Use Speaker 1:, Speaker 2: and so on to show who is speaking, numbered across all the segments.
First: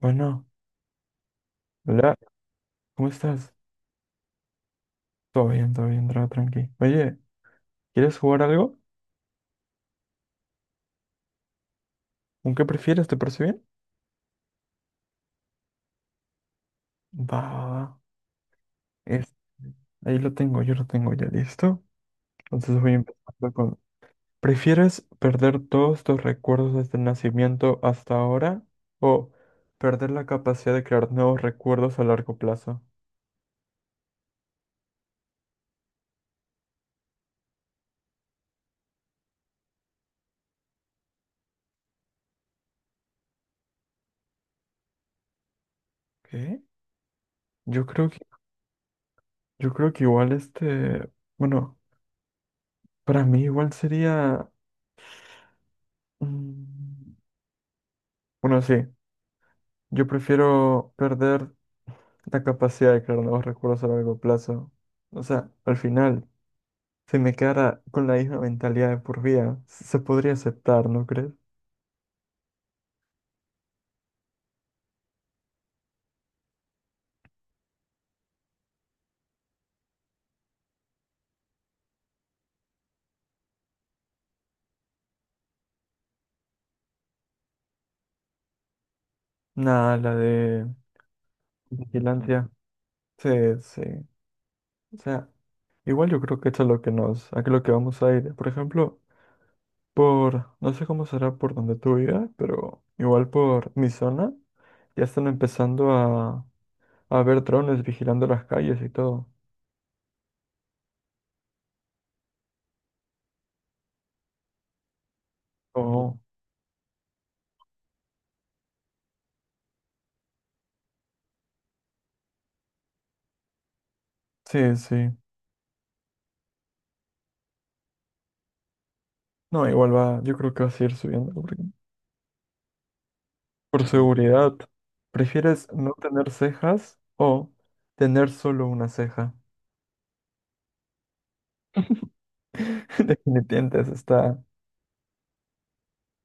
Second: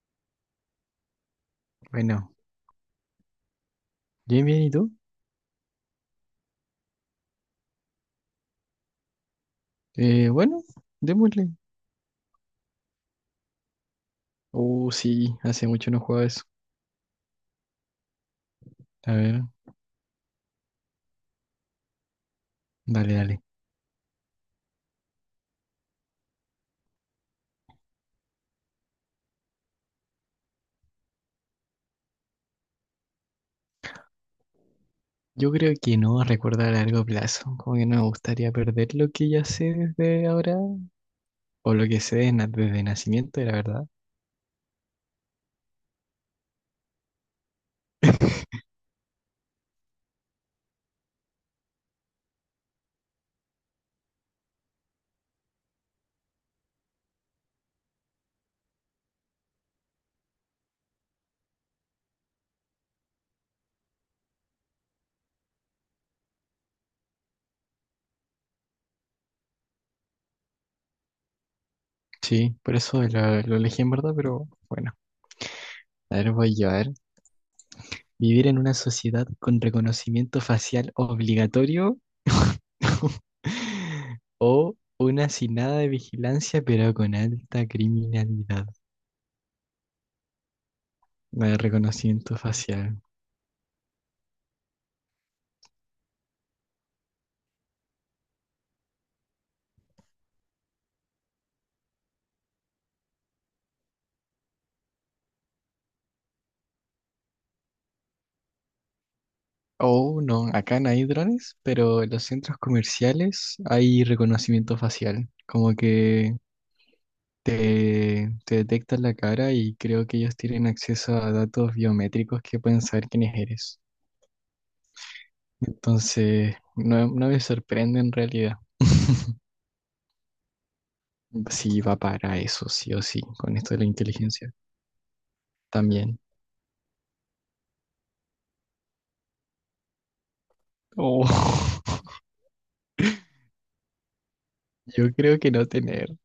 Speaker 1: Bueno, hola,
Speaker 2: Bueno,
Speaker 1: ¿cómo estás?
Speaker 2: bien, bien, ¿y tú?
Speaker 1: Todo bien, todo bien, todo tranqui. Oye, ¿quieres jugar algo?
Speaker 2: Bueno, démosle.
Speaker 1: ¿Un qué prefieres? ¿Te parece bien?
Speaker 2: Oh, sí, hace mucho no juego eso.
Speaker 1: Va, va, va.
Speaker 2: A
Speaker 1: Es-
Speaker 2: ver,
Speaker 1: Ahí lo tengo, yo lo tengo ya listo. Entonces voy
Speaker 2: dale, dale.
Speaker 1: empezando con... ¿Prefieres perder todos tus recuerdos desde el nacimiento hasta ahora o perder la capacidad de crear nuevos recuerdos a largo plazo?
Speaker 2: Yo creo que no recuerdo a largo plazo, como que no me gustaría perder lo que ya sé desde ahora, o lo que sé desde nacimiento, la verdad.
Speaker 1: ¿Qué? Yo creo que, yo creo que igual este, bueno, para mí igual sería, mm, bueno, sí. Yo prefiero perder la capacidad de crear nuevos recuerdos a largo plazo. O sea, al final, si me quedara con la misma mentalidad de por vida, se podría aceptar, ¿no crees?
Speaker 2: Sí, por eso lo elegí en verdad, pero bueno, a ver, voy yo, a ver. Vivir en una sociedad con reconocimiento facial obligatorio o una sin nada de vigilancia, pero con alta criminalidad.
Speaker 1: Nada, la de
Speaker 2: De reconocimiento
Speaker 1: vigilancia.
Speaker 2: facial.
Speaker 1: Sí, sí. O sea, igual yo creo que esto es lo que a lo que vamos a ir. Por ejemplo, no sé cómo será por donde tú vivas, pero igual por mi zona, ya están empezando a ver drones vigilando las calles y todo.
Speaker 2: Oh, no, acá no hay drones, pero en los centros comerciales hay reconocimiento facial. Como
Speaker 1: Oh,
Speaker 2: que te detectan la cara y creo que ellos tienen acceso a datos biométricos que pueden saber quiénes eres.
Speaker 1: sí, sí.
Speaker 2: Entonces, no, no me sorprende en realidad.
Speaker 1: No, igual va, yo creo que va a seguir subiendo,
Speaker 2: Sí, va para eso, sí o sí, con esto de la
Speaker 1: por
Speaker 2: inteligencia
Speaker 1: seguridad. ¿Prefieres no
Speaker 2: también.
Speaker 1: tener cejas o tener solo una ceja?
Speaker 2: Oh,
Speaker 1: Definitivamente eso está.
Speaker 2: yo creo que no tener,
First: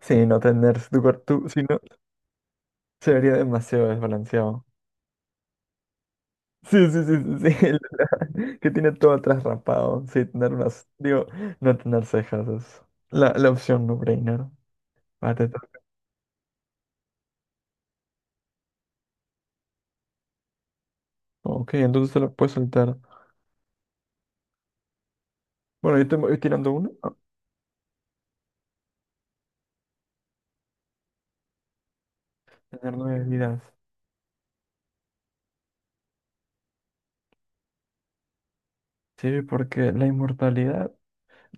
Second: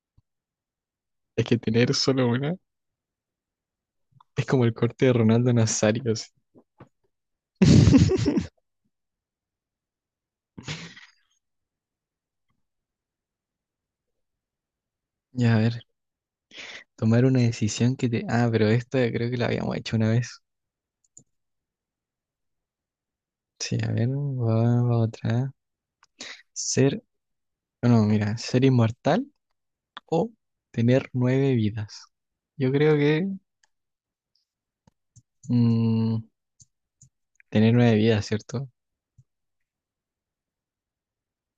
Speaker 1: Sí, no tener tu
Speaker 2: es
Speaker 1: cuerpo,
Speaker 2: que
Speaker 1: si no,
Speaker 2: tener solo una
Speaker 1: se vería demasiado
Speaker 2: es
Speaker 1: desbalanceado.
Speaker 2: como el corte de Ronaldo Nazario.
Speaker 1: Sí, sí, sí, sí, sí. el- la- que tiene todo atrás rapado. Sí, tener unas. Digo, no tener cejas es la opción no-brainer. Va, te
Speaker 2: Ya, a
Speaker 1: toca.
Speaker 2: ver, tomar una decisión que te... Ah, pero esta creo que la habíamos hecho una vez.
Speaker 1: Ok, entonces te la puedes soltar.
Speaker 2: Sí, a ver, va, va otra.
Speaker 1: Bueno, yo te voy tirando uno.
Speaker 2: Ser,
Speaker 1: Ah,
Speaker 2: no, mira, ser inmortal o tener nueve vidas. Yo creo
Speaker 1: tener nueve
Speaker 2: que
Speaker 1: vidas.
Speaker 2: mm, tener nueve vidas, ¿cierto?
Speaker 1: Sí, porque la inmortalidad.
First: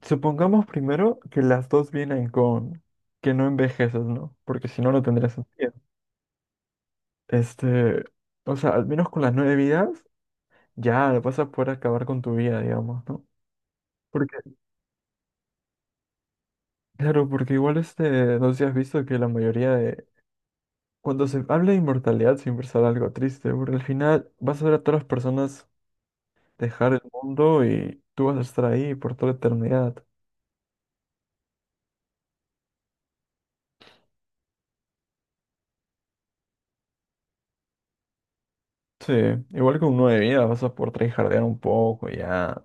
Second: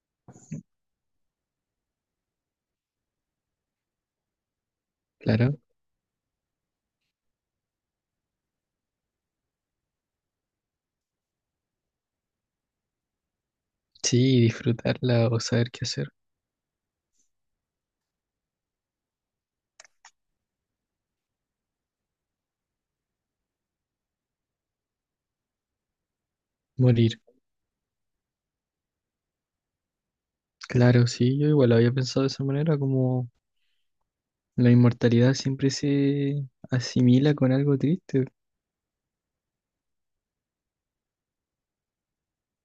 Speaker 1: Supongamos primero que las dos vienen con que no envejeces, ¿no? Porque si no, no tendría
Speaker 2: Claro.
Speaker 1: sentido. Este, o sea, al menos con las nueve vidas, ya vas a poder acabar con tu vida, digamos, ¿no? Porque,
Speaker 2: Sí, disfrutarla o saber qué hacer.
Speaker 1: claro, porque igual este, no sé si has visto que la mayoría de... Cuando se habla de inmortalidad siempre sale algo triste, porque al final vas a ver a todas las personas dejar el
Speaker 2: Morir.
Speaker 1: mundo y tú vas a estar ahí por toda la eternidad.
Speaker 2: Claro, sí, yo igual lo había pensado de esa manera, como la inmortalidad siempre se asimila con algo triste.
Speaker 1: Sí, igual que un 9 de vida, vas a poder tryhardear un poco, ya.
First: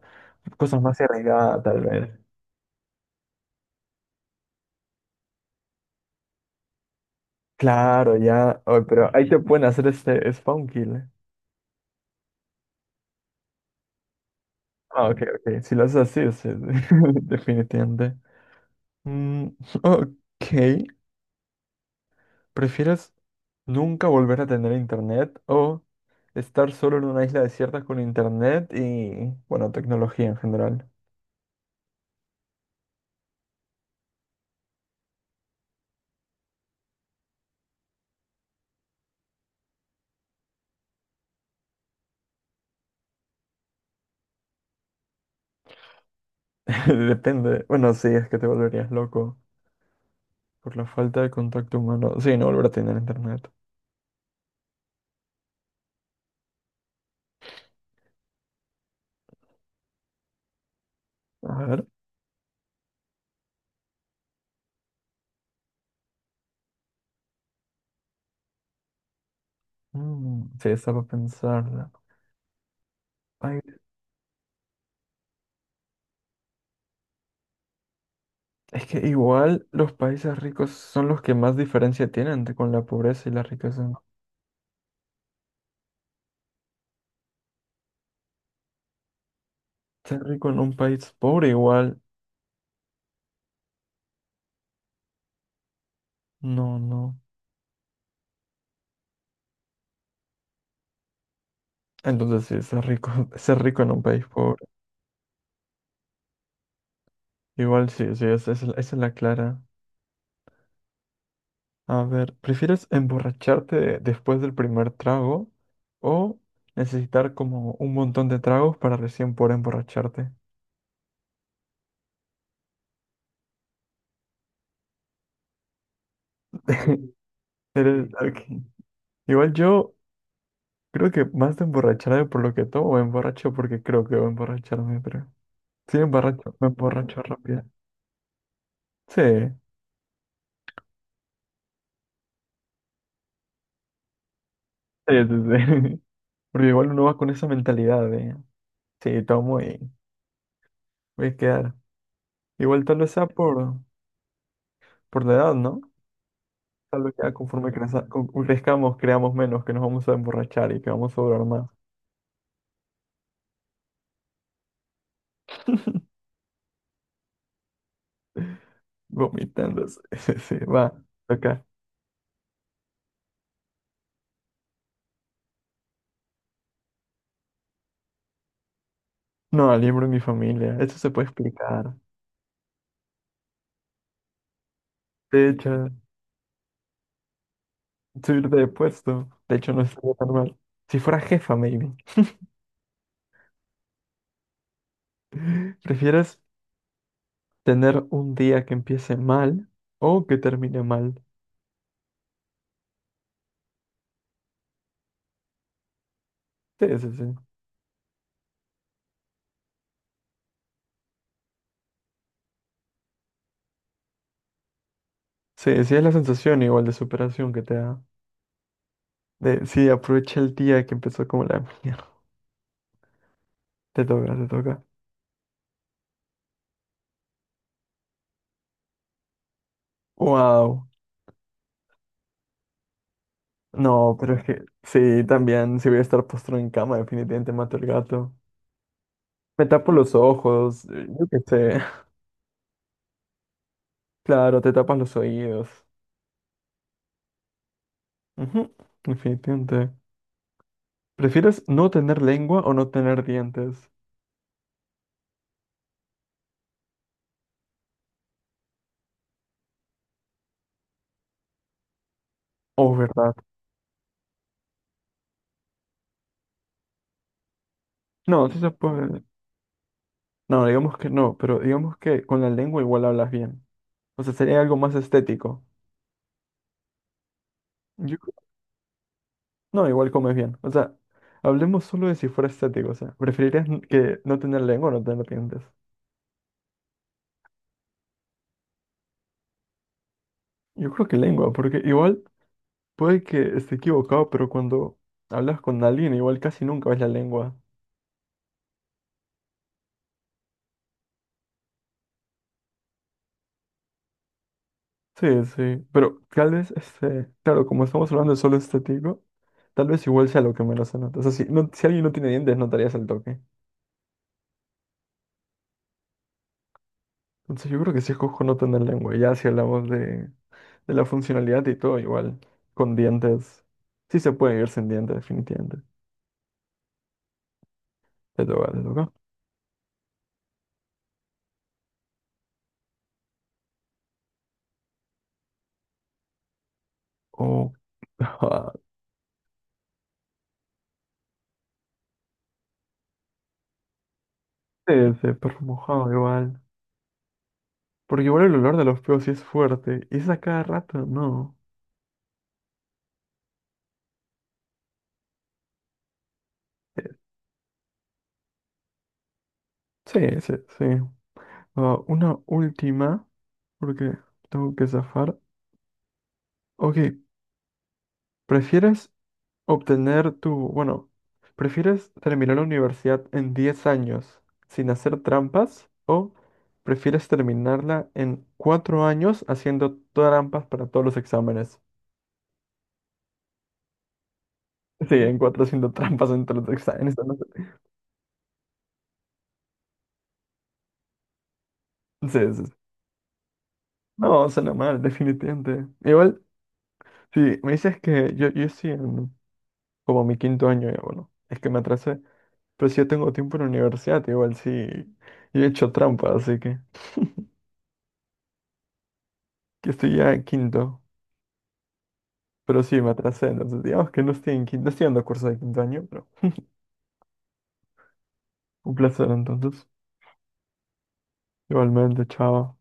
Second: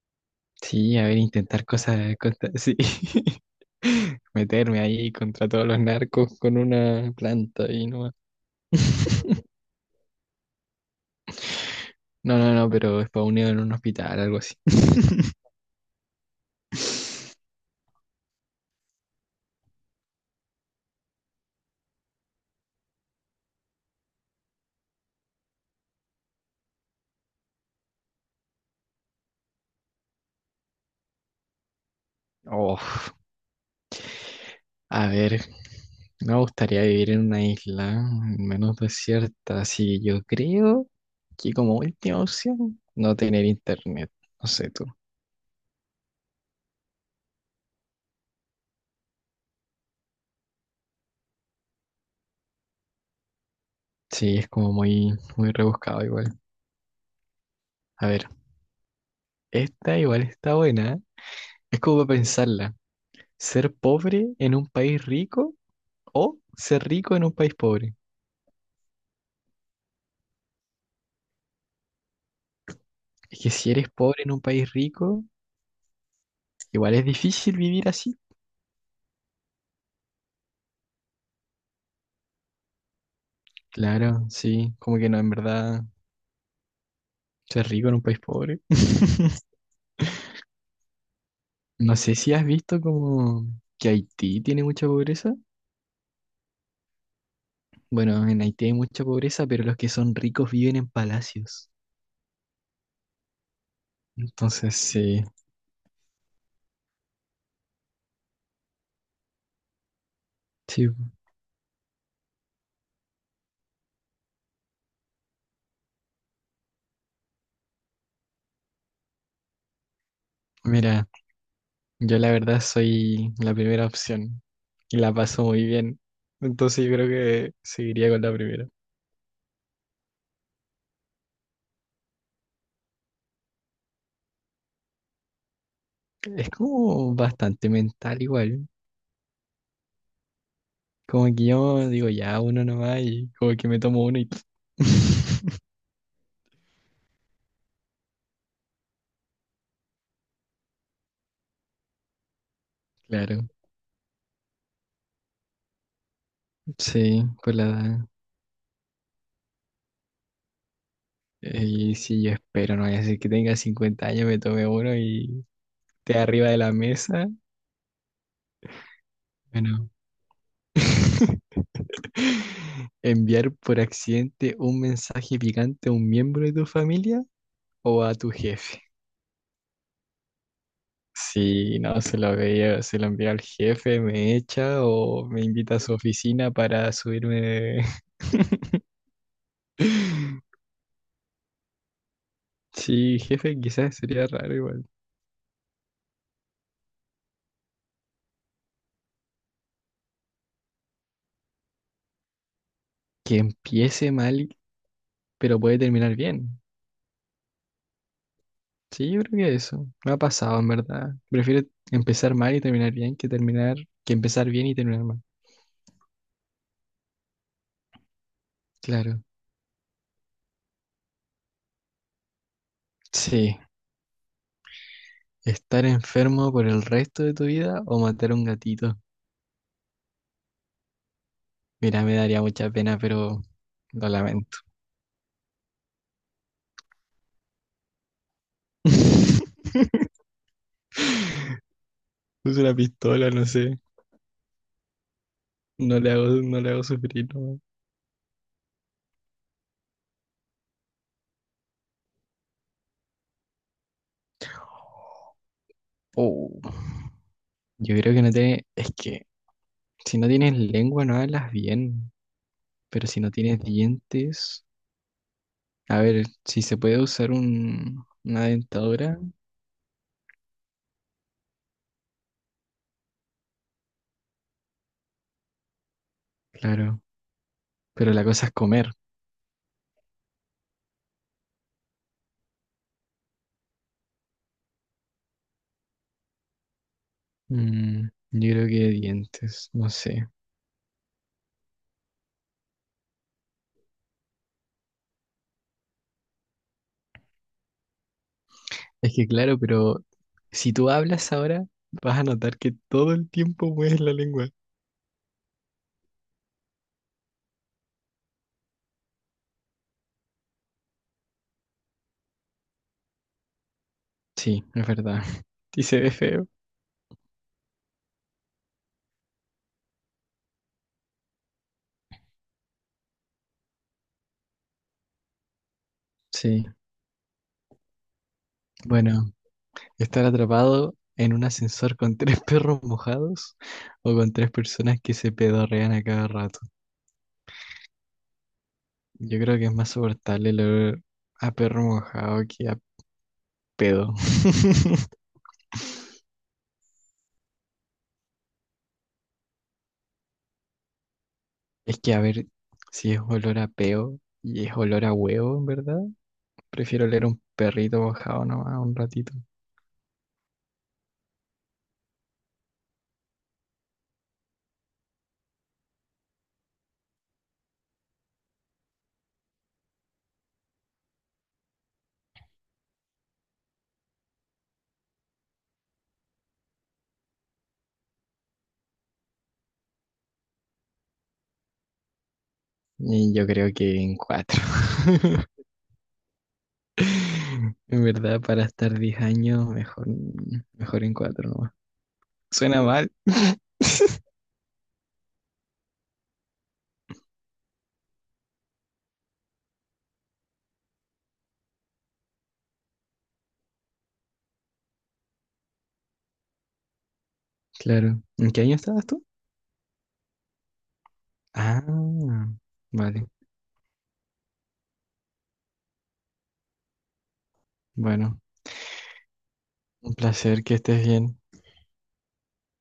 Speaker 1: Cosas
Speaker 2: Sí,
Speaker 1: más
Speaker 2: a ver,
Speaker 1: arriesgadas,
Speaker 2: intentar
Speaker 1: tal vez.
Speaker 2: cosas sí. Meterme ahí contra todos los narcos con una planta y nomás.
Speaker 1: Claro, ya. Oye, pero ahí te pueden hacer este spawn kill, ¿Eh?
Speaker 2: No, no, no, pero es para unido en un hospital, algo así.
Speaker 1: Ah, ok, ok. Si lo haces así, es definitivamente. Mm, ok. ¿Prefieres nunca volver a tener internet o estar solo en una isla desierta con internet y, bueno, tecnología en general?
Speaker 2: Oh, a ver, me gustaría vivir en una isla menos desierta, así que yo creo que como última opción no tener internet, no sé tú.
Speaker 1: Depende. Bueno, sí, es que te volverías loco por la falta de contacto humano. Sí, no volver a tener internet.
Speaker 2: Sí, es como muy, muy rebuscado igual. A ver, esta igual está buena, ¿eh?
Speaker 1: A
Speaker 2: Es
Speaker 1: ver,
Speaker 2: como para pensarla. ¿Ser pobre en un país rico o ser rico en un país pobre?
Speaker 1: mm, sí, está para pensarla.
Speaker 2: Es que
Speaker 1: Ay,
Speaker 2: si eres pobre en un país rico, igual es difícil vivir así.
Speaker 1: es que igual los países ricos son los que más diferencia tienen con la pobreza y la riqueza.
Speaker 2: Claro, sí, como que no, en verdad, ser rico en un país pobre.
Speaker 1: Ser rico en un país pobre
Speaker 2: No
Speaker 1: igual,
Speaker 2: sé si has visto como que Haití tiene mucha pobreza.
Speaker 1: no, no.
Speaker 2: Bueno, en Haití hay mucha pobreza, pero los que son ricos viven en palacios.
Speaker 1: Entonces sí, ser rico, ser rico en un país pobre.
Speaker 2: Entonces, sí,
Speaker 1: Igual sí, sí, esa es la clara.
Speaker 2: sí,
Speaker 1: A ver, ¿prefieres emborracharte después del primer trago o necesitar como un montón de tragos para recién poder emborracharte?
Speaker 2: mira, yo la verdad soy la primera opción y la paso muy bien. Entonces yo creo que seguiría
Speaker 1: Eres-
Speaker 2: con la
Speaker 1: ok.
Speaker 2: primera.
Speaker 1: Igual yo... Creo que más de emborracharme por lo que tomo, me emborracho porque creo que voy a emborracharme, pero sí me
Speaker 2: Es
Speaker 1: emborracho, me
Speaker 2: como
Speaker 1: emborracho rápido.
Speaker 2: bastante mental igual.
Speaker 1: Sí,
Speaker 2: Como que yo digo, ya, uno nomás y como que me tomo uno.
Speaker 1: sí, sí, sí. Porque igual uno va con esa mentalidad de, sí, tomo y voy a quedar. Igual tal vez sea
Speaker 2: Claro,
Speaker 1: por la edad, ¿no? Tal vez
Speaker 2: sí,
Speaker 1: ya
Speaker 2: por la
Speaker 1: conforme
Speaker 2: edad.
Speaker 1: crezcamos, creamos menos, que nos vamos a emborrachar y que vamos a durar más
Speaker 2: Y si yo espero, no vaya a ser que tenga 50 años, me tome uno y esté arriba de la mesa.
Speaker 1: vomitando.
Speaker 2: Bueno.
Speaker 1: Sí, sí, sí, va, acá.
Speaker 2: Enviar por accidente un mensaje picante a un miembro de tu familia o a tu jefe.
Speaker 1: No, libro en mi familia, eso se puede
Speaker 2: Si
Speaker 1: explicar.
Speaker 2: no se lo veía, se lo envía al jefe, me echa o me
Speaker 1: De
Speaker 2: invita a
Speaker 1: hecho.
Speaker 2: su oficina para subirme.
Speaker 1: Subirte de puesto. De hecho, no estaría tan mal. Si fuera jefa, maybe.
Speaker 2: Sí, jefe, quizás sería raro igual.
Speaker 1: ¿Prefieres tener un día que empiece mal o que termine mal?
Speaker 2: Que empiece mal, pero puede terminar bien.
Speaker 1: Sí, sí, sí.
Speaker 2: Sí, yo creo que eso. No ha pasado, en verdad. Prefiero empezar mal y terminar bien que empezar bien y terminar mal.
Speaker 1: Sí, sí es la sensación igual de superación que te da.
Speaker 2: Claro.
Speaker 1: Sí, aprovecha el día que empezó como la mierda.
Speaker 2: Sí.
Speaker 1: Te toca, te toca.
Speaker 2: Estar enfermo por el resto de tu vida o matar a un gatito.
Speaker 1: Wow.
Speaker 2: Mira, me daría mucha pena, pero lo
Speaker 1: No, pero es
Speaker 2: lamento.
Speaker 1: que sí, también, si voy a estar postrado en cama, definitivamente mato al gato. Me tapo los ojos, yo qué sé.
Speaker 2: Es una pistola, no sé.
Speaker 1: Claro, te tapas los oídos.
Speaker 2: No le hago, no le hago sufrir, no.
Speaker 1: Ujú, definitivamente. ¿Prefieres no tener lengua o no tener dientes?
Speaker 2: Oh, yo creo que no te... Es que si no tienes lengua no hablas bien,
Speaker 1: Oh,
Speaker 2: pero si no
Speaker 1: ¿verdad?
Speaker 2: tienes dientes. A ver, si se puede usar una
Speaker 1: No, sí se
Speaker 2: dentadura,
Speaker 1: puede. No, digamos que no, pero digamos que con la lengua igual hablas bien. O sea, sería algo más estético.
Speaker 2: claro, pero
Speaker 1: Yo
Speaker 2: la
Speaker 1: creo-
Speaker 2: cosa es comer.
Speaker 1: No, igual comes bien. O sea, hablemos solo de si fuera estético. O sea, ¿preferirías que no tener lengua o no tener dientes?
Speaker 2: Yo creo que dientes, no sé.
Speaker 1: Yo creo que lengua, porque igual puede que esté equivocado, pero cuando hablas con alguien, igual casi nunca ves la lengua.
Speaker 2: Es que claro, pero si tú hablas ahora, vas a notar que todo el tiempo mueves la lengua.
Speaker 1: Sí, sí, pero tal vez, este, claro, como estamos hablando de solo estético. Tal vez igual sea lo que menos se nota. O sea, si alguien no tiene dientes, notarías el toque.
Speaker 2: Sí, es verdad. Y se ve feo.
Speaker 1: Entonces yo creo que sí escojo no tener lengua. Ya si hablamos de la funcionalidad y todo, igual. Con dientes. Sí se puede vivir sin dientes, definitivamente.
Speaker 2: Sí.
Speaker 1: Te toca, te toca.
Speaker 2: Bueno, estar atrapado en un ascensor con tres perros mojados o con tres personas que se pedorrean a cada rato.
Speaker 1: O...
Speaker 2: Yo creo que es más soportable el olor a perro mojado que a pedo.
Speaker 1: Sí, sí, perro mojado igual. Porque igual el olor de los peos sí es fuerte. Y es a cada rato, no.
Speaker 2: Es que, a ver, si es olor a peo y es olor a huevo, en verdad, prefiero
Speaker 1: Eh,
Speaker 2: oler un perrito mojado nomás un ratito.
Speaker 1: Sí, sí, sí. Ah, una última, porque tengo que zafar. Ok, ¿prefieres Obtener tu, bueno, ¿prefieres terminar la universidad en 10 años sin hacer trampas o prefieres terminarla en 4 años haciendo trampas para todos los exámenes?
Speaker 2: Y yo creo que en cuatro.
Speaker 1: Sí, en cuatro haciendo trampas entre los exámenes. No, sé.
Speaker 2: En verdad, para estar 10 años, mejor, mejor en cuatro nomás.
Speaker 1: Sí, sí, sí.
Speaker 2: Suena mal.
Speaker 1: No, suena mal, definitivamente. Igual, sí, me dices que yo sí en como mi quinto año, ya, bueno, es que me atrasé, pero si yo tengo tiempo en la universidad, igual sí, yo he hecho trampa, así que,
Speaker 2: Claro. ¿En qué año estabas tú?
Speaker 1: que estoy ya en quinto.
Speaker 2: Ah,
Speaker 1: Pero sí, me
Speaker 2: vale.
Speaker 1: atrasé, entonces digamos que no estoy en quinto, no estoy dando curso de quinto año, pero
Speaker 2: Bueno,
Speaker 1: un placer entonces.
Speaker 2: un placer que estés bien.
Speaker 1: Igualmente, chao.